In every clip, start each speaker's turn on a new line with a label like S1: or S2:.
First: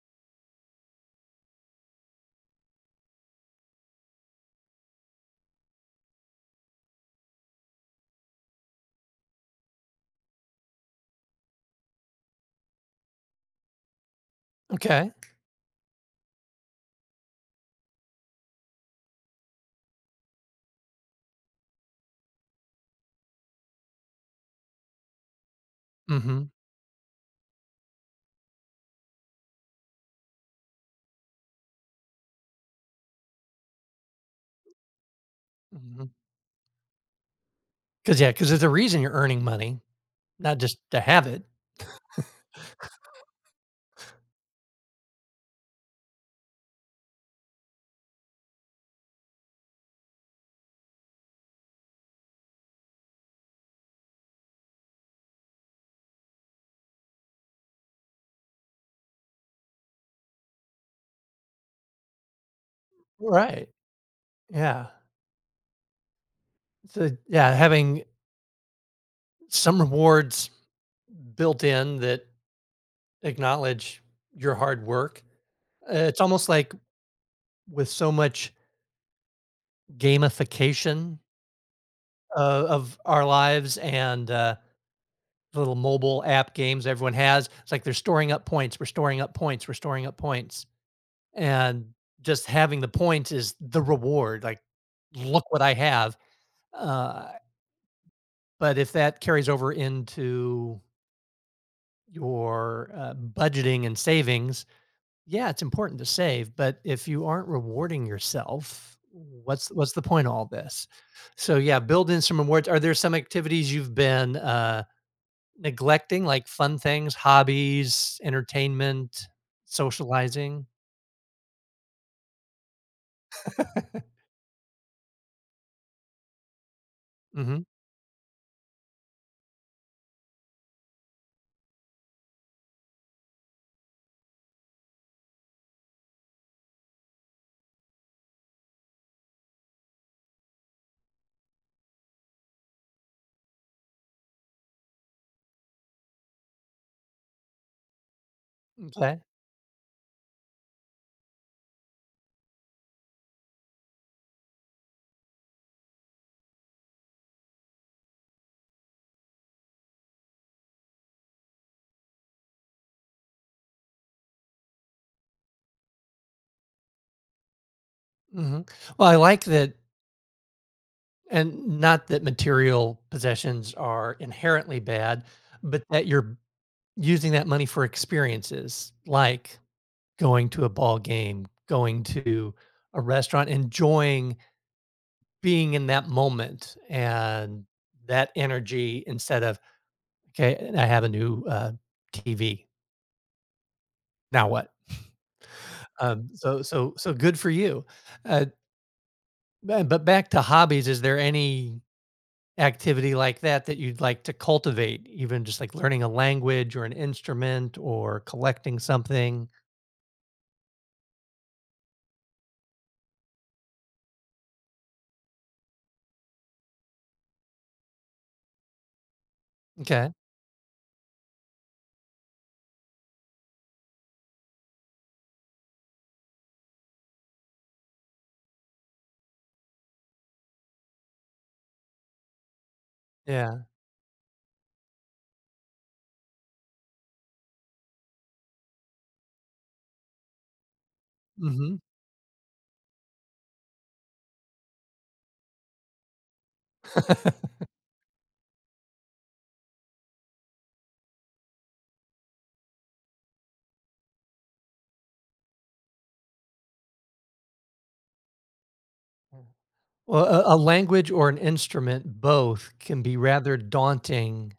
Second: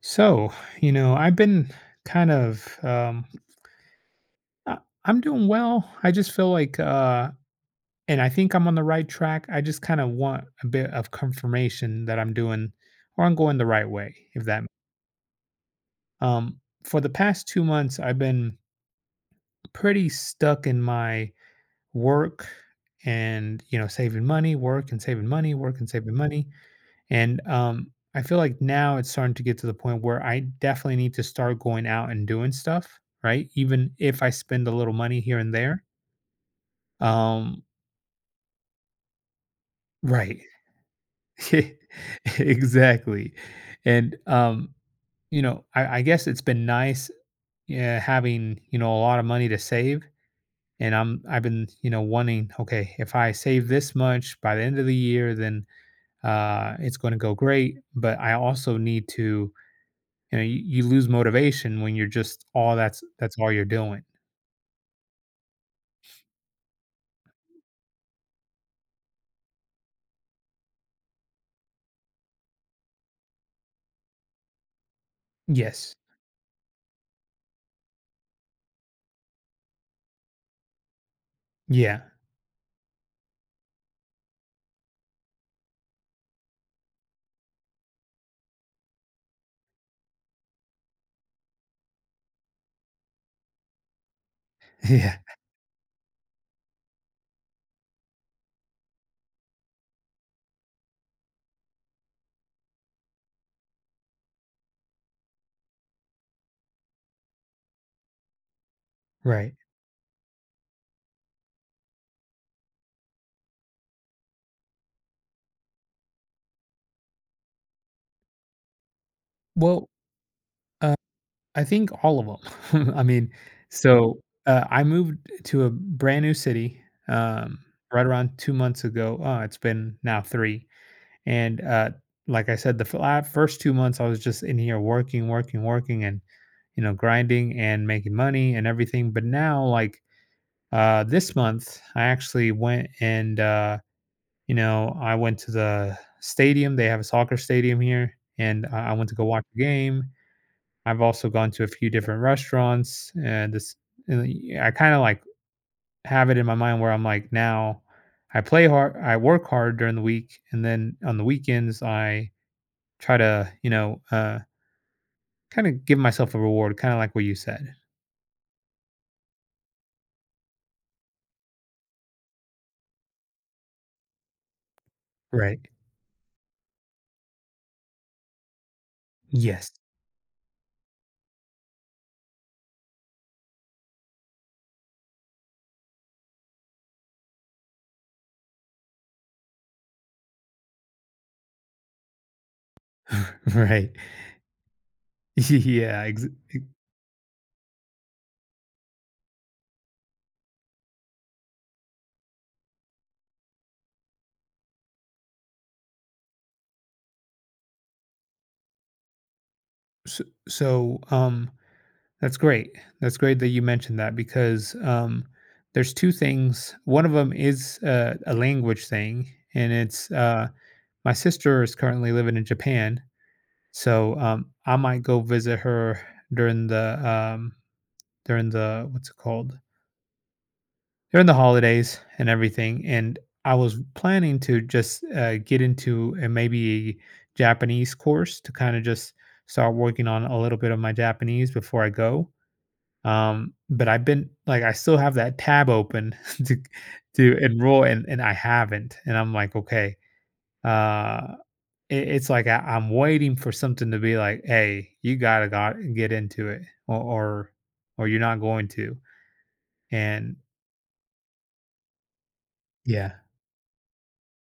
S1: So, I've been kind of I- I'm doing well. I just feel like and I think I'm on the right track. I just kind of want a bit of confirmation that I'm doing or I'm going the right way. if that
S2: Okay.
S1: um for the past 2 months I've been pretty stuck in my work and, saving money, work and saving money, work and saving money.
S2: Mm.
S1: And I feel like now it's starting to get to the point where I definitely need to start going out and doing stuff, right? Even if I spend a little money here and there.
S2: Mhm.
S1: Um,
S2: Because there's a reason you're earning money,
S1: right.
S2: not just to have it.
S1: Exactly. And I guess it's been nice, yeah, having a lot of money to save. And I've been, wanting, okay, if I save this much by the end of the year, then it's gonna go great. But I also need to. You lose motivation when you're just all that's all you're
S2: Right.
S1: doing.
S2: Yeah. So, yeah, having some rewards built in that acknowledge your hard work.
S1: Yes.
S2: It's almost like with so much gamification
S1: Yeah.
S2: o of our lives and, the little mobile app games everyone has. It's like they're storing up points, we're storing up points, we're storing up points. And just having the points is the reward, like,
S1: Yeah.
S2: "Look what I have." Uh, but if that carries over into your, budgeting and savings, yeah, it's important to save, but if you aren't rewarding yourself,
S1: Right.
S2: what's the point of all this? So, yeah, build in some rewards. Are there some activities you've been, neglecting, like fun things, hobbies, entertainment,
S1: Well,
S2: socializing?
S1: uh, I think all of them. I mean, so I moved to a brand new city um,
S2: Mhm.
S1: right around 2 months ago. Oh, it's been now three. And like I said, the first 2 months I was just in here working, working, working, and grinding and making money and everything. But now, like this month, I actually went and I went to the stadium. They have a soccer stadium here, and I went to
S2: M'kay.
S1: go watch a game. I've also gone to a few different restaurants, and this and y I kinda, like, have it in my mind where I'm like, now I work hard during the week, and then on the weekends, I try to, kinda give myself a reward, kinda like what you said.
S2: Mhm. Well, I like that. And not that material possessions are inherently bad,
S1: Right.
S2: but that you're using that money for experiences like
S1: Yes.
S2: going to a ball game, going to a restaurant, enjoying being in that moment and that energy instead of, okay, I have a new TV.
S1: Right.
S2: Now what?
S1: Yeah,
S2: So, so, so good for you. Uh, but back to hobbies, is there any activity like that that you'd like to cultivate, even just like learning a language or an instrument or collecting something?
S1: so so, um That's great. That's great that you mentioned that because there's two things. One of them is a language thing, and
S2: Okay.
S1: it's my sister is currently living in Japan, so I might go visit her during the um, during the what's it called during the holidays and everything. And I
S2: Yeah.
S1: was planning to just get into maybe a Japanese course to kind of just start working on a little bit of my Japanese
S2: Mhm.
S1: before I go. But I've been like, I still have that tab open to to enroll, and I haven't. And I'm like, okay, uh, it's like I'm waiting for something to be like, hey, you gotta got get into it, or or you're not going to.
S2: Well,
S1: And
S2: a language or an instrument, both can
S1: yeah,
S2: be rather daunting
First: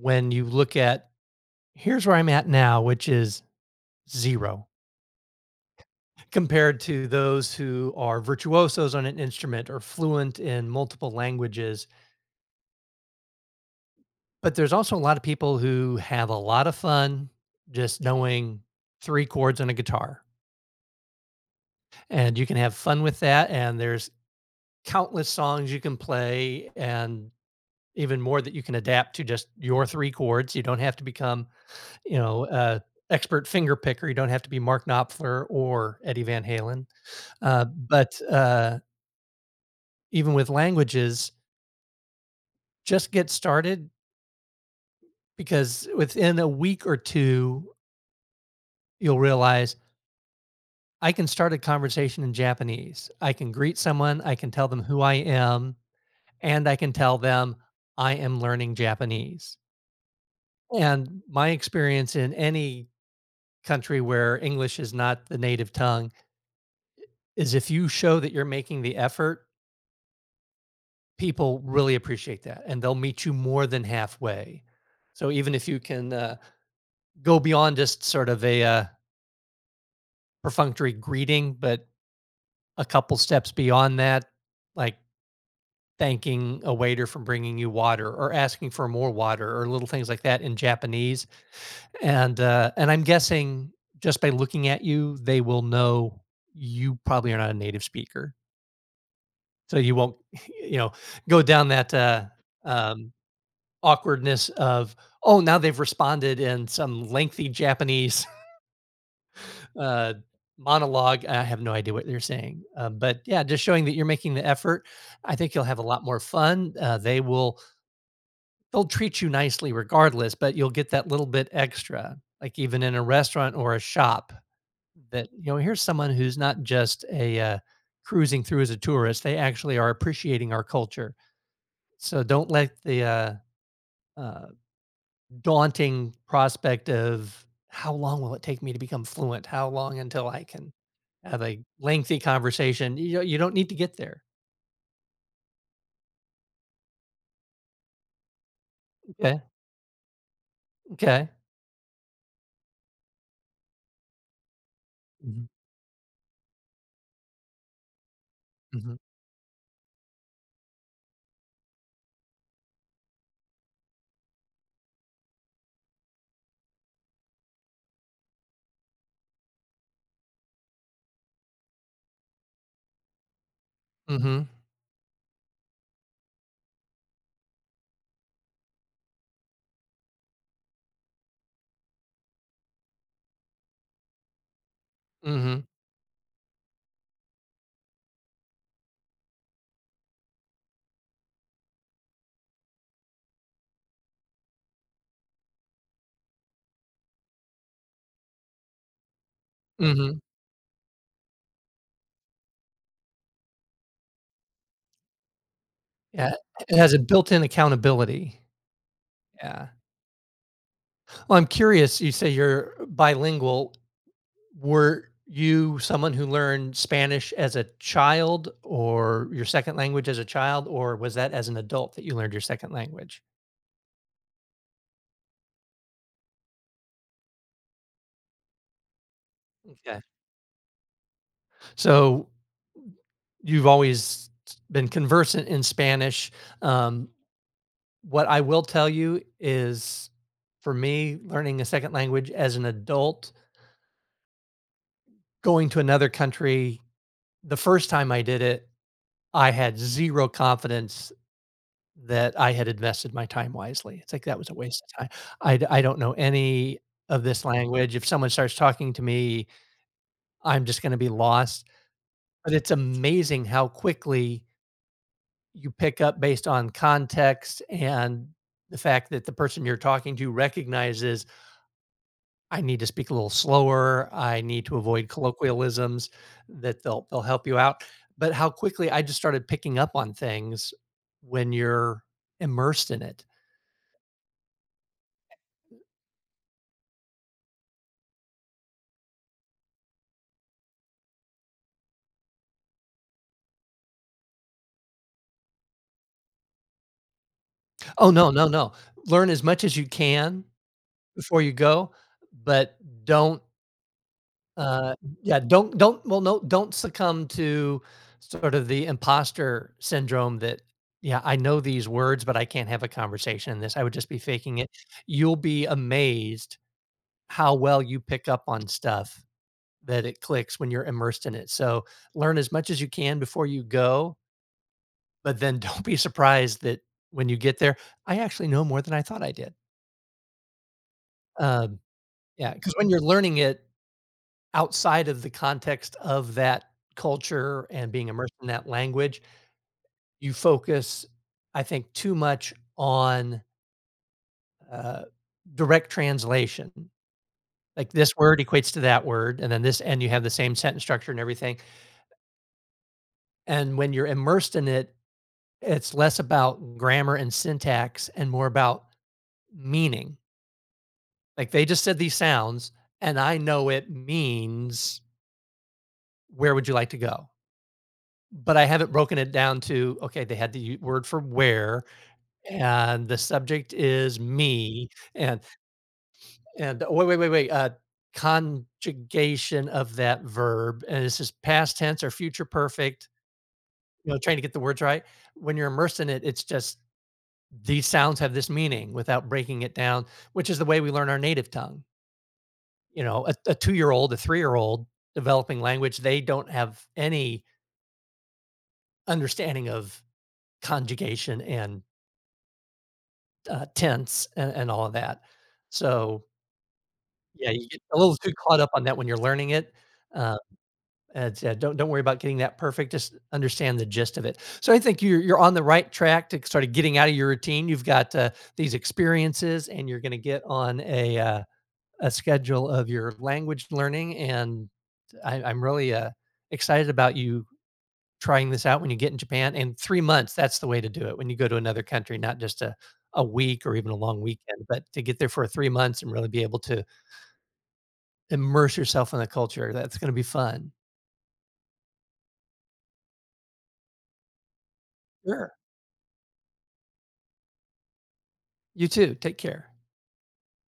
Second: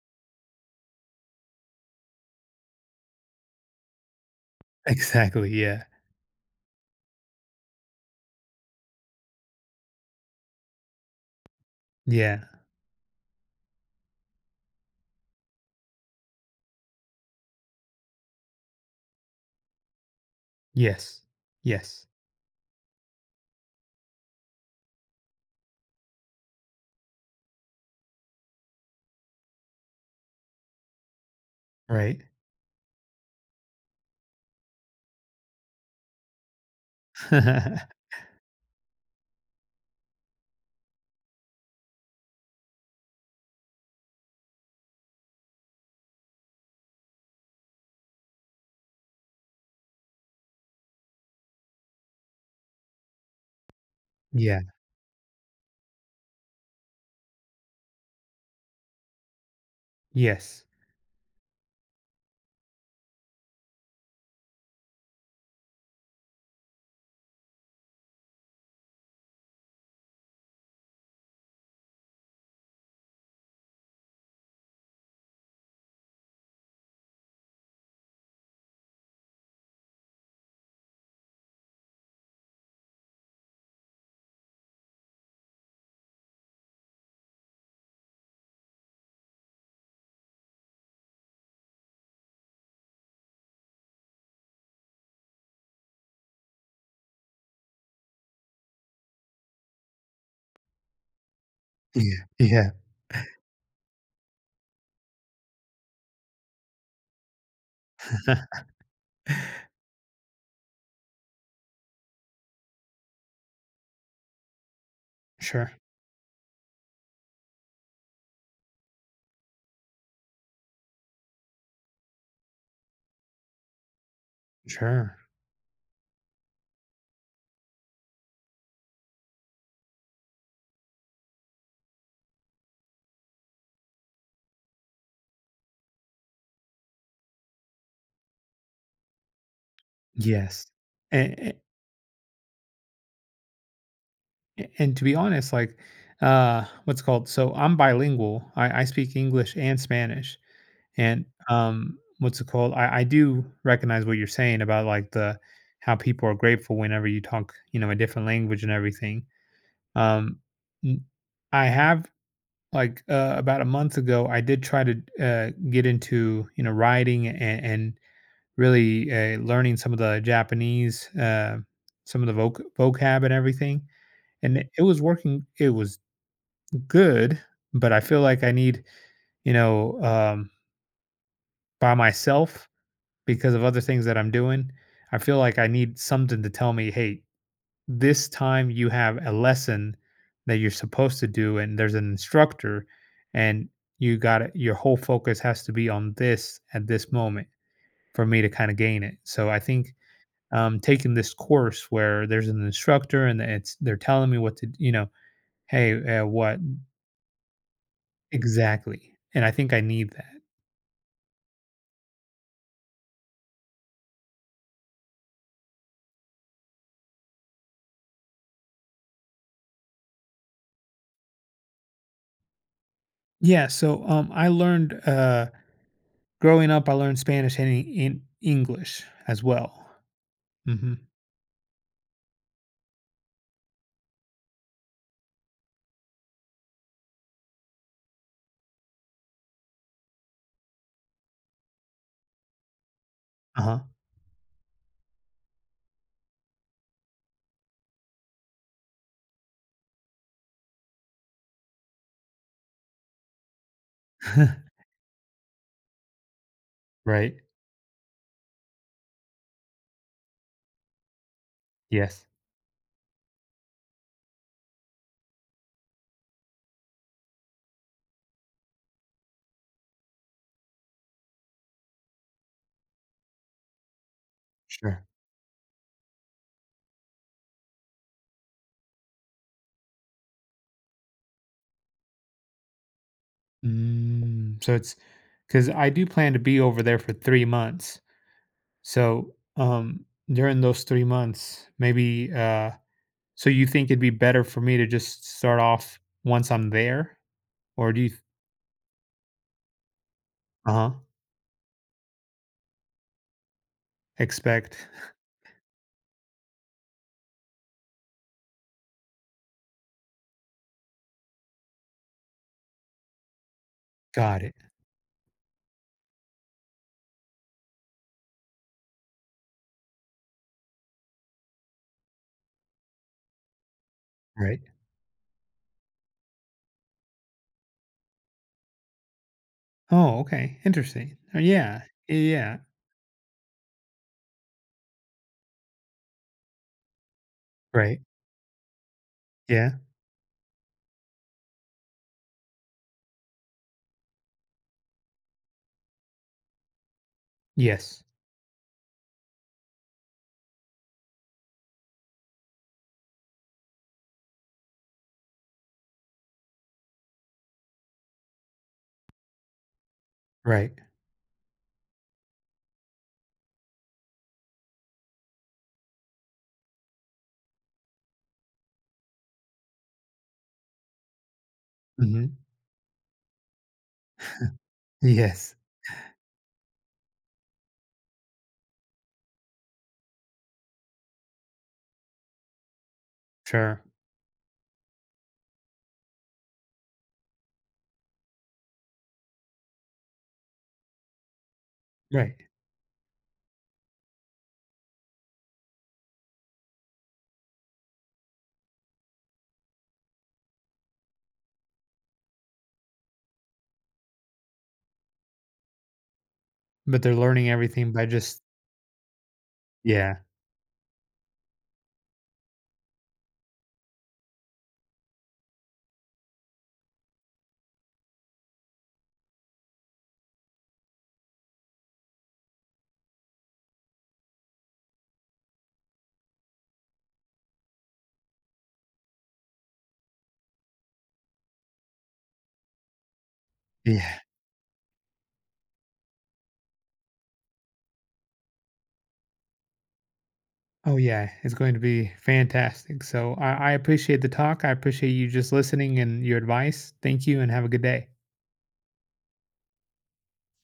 S2: when you look at here's where I'm at now, which is zero,
S1: exactly. Yeah,
S2: compared to those who are virtuosos on an instrument or fluent in multiple languages.
S1: yeah,
S2: But there's also a lot of people who have a lot of fun just knowing three chords on a guitar,
S1: yes, yes,
S2: and you can have fun with that, and there's countless songs you can play and even more that you can adapt to just your 3 chords. You don't have to become,
S1: right.
S2: a expert finger picker. You don't have to be Mark Knopfler or Eddie Van Halen. Uh, but, uh, even with languages, just get started because within a week or 2, you'll realize, "I can start a conversation in Japanese. I can greet someone, I can
S1: Yeah,
S2: tell them who I am, and I can tell them I am learning Japanese.
S1: yes,
S2: And my experience in any country where English is not the native tongue is if you show that you're making the effort, people really appreciate that and they'll meet you more than halfway. So even if you can go beyond just sort of a perfunctory greeting, but a couple steps beyond that, like thanking a waiter for bringing you water or asking for more water or little things like that in Japanese. And, and I'm guessing just by looking at you, they will know you probably are not a native speaker. So you won't, you know, go down that
S1: yeah, yeah.
S2: um, awkwardness of, oh, now they've responded in some lengthy Japanese uh, monologue. I have no idea what they're saying. But yeah, just showing that you're making the effort, I think you'll
S1: Sure,
S2: have a lot more fun. They'll treat you nicely regardless, but you'll get that little bit extra, like even in a restaurant or a shop
S1: sure.
S2: that you know here's someone who's not just a cruising through as a tourist. They actually are appreciating our culture, so don't let the uh, daunting prospect of how long will it take me to become fluent, how long until I
S1: Yes.
S2: can have a lengthy conversation. You don't need to get there.
S1: And to be honest, like, what's it called? So I'm bilingual. I speak
S2: Okay.
S1: English and Spanish. And
S2: Okay.
S1: what's it called? I do recognize what you're saying about like the
S2: Mhm.
S1: how people are grateful whenever you talk, a different language and
S2: Mhm.
S1: everything. Um, n- I have like About a month ago, I did try to get into writing and really learning some of the Japanese, some of the vocab and everything,
S2: Mhm.
S1: and it was working, it was good. But I feel like I need, you know, um, by myself because of other things that I'm doing. I feel like
S2: Mhm.
S1: I need something to tell me, hey, this time you have a lesson that you're supposed to do, and there's an instructor, and you got it. Your whole focus has to be on this at this moment for me to kind of gain it. So I think
S2: Mhm.
S1: taking this course where there's an instructor, and it's they're telling me what to, hey,
S2: Yeah,
S1: what
S2: it has a built-in accountability.
S1: exactly, and I
S2: Yeah.
S1: think I need that.
S2: Well, I'm curious. You say you're bilingual. Were you someone who learned Spanish as a child or your second language as a child, or was that as an adult that you learned your second language?
S1: Yeah, so, growing up, I learned Spanish and E and English as well.
S2: Okay.
S1: Mhm.
S2: So you've always been conversant in Spanish. Um, what I will tell you is for me, learning a second language as an adult,
S1: Uh-huh.
S2: going to another country, the first time I did it, I had zero confidence that I had invested my time wisely. It's like that was a waste of time. I don't know any of this language. If someone starts talking to me, I'm just gonna be lost, but it's amazing how quickly you pick up based on context and the fact that the person you're talking to recognizes, "I need to speak a little slower, I need to
S1: Sure.
S2: avoid colloquialisms," that they'll help you out, but how quickly I just started picking up on things when you're immersed in it.
S1: Mm, so it's because I do plan to be over there for 3 months. So, during those 3 months, maybe, so you think it'd be better for me to just start off once I'm there? Or do you.
S2: Oh, no, no, no. Learn as much as you can
S1: Uh-huh.
S2: before you go, but don't,
S1: Expect.
S2: uh yeah, don't well, no, don't succumb to sort of the imposter syndrome that, "Yeah, I know these words, but I can't have a conversation in this. I would just be
S1: Got it.
S2: faking it." You'll be amazed how well you pick up on stuff, that it clicks when you're immersed in it. So learn as much as you can before you go,
S1: Right.
S2: but then don't be surprised that when you get there, I actually know more than I thought I did.
S1: Oh, okay, interesting. Uh,
S2: Um,
S1: yeah.
S2: yeah,
S1: Yeah.
S2: because when you're learning it outside of the context of that culture and
S1: Right.
S2: being immersed in that language,
S1: Yeah.
S2: you focus, I think, too much on uh, direct translation. Like
S1: Yes.
S2: this word equates to that word, and then this, and you have the same sentence structure and everything. And when you're immersed in it, it's less about grammar and syntax and more about meaning.
S1: Right.
S2: Like, they just said these sounds, and I know it means, "Where would you like to go?" But I haven't broken it down to, okay, they had the word for "where,"
S1: Mhm.
S2: and the subject is "me," and
S1: Yes,
S2: and oh, wait, wait, wait, wait, conjugation of that verb, and this is past tense or future perfect,
S1: sure,
S2: trying to get the words right. When you're immersed in it, it's just these sounds have this meaning without breaking it down, which is the way we learn our native tongue.
S1: right,
S2: You know, a 2-year old, a 3-year old developing language, they don't have any understanding of conjugation and tense and all of that. So,
S1: but they're learning
S2: yeah, you get
S1: everything
S2: a
S1: by
S2: little too
S1: just,
S2: caught up on that when you're learning it.
S1: yeah,
S2: Uh, and don't worry about getting that perfect. Just understand the gist of it. So I think you're on the right track to sort of getting out of your routine. You've got these experiences, and you're going to get on a schedule of your language learning, and I'm really excited about you trying this out when you get in Japan. And 3 months, that's the way to do it when you go to another country, not just a week or even a
S1: yeah.
S2: long weekend, but to get there for 3 months and really be able to immerse yourself in the culture. That's going to be fun.
S1: Oh, yeah, it's going to be fantastic, so I appreciate the talk, I appreciate you just
S2: Sure.
S1: listening and your advice, thank you, and have a good day.
S2: You too. Take care.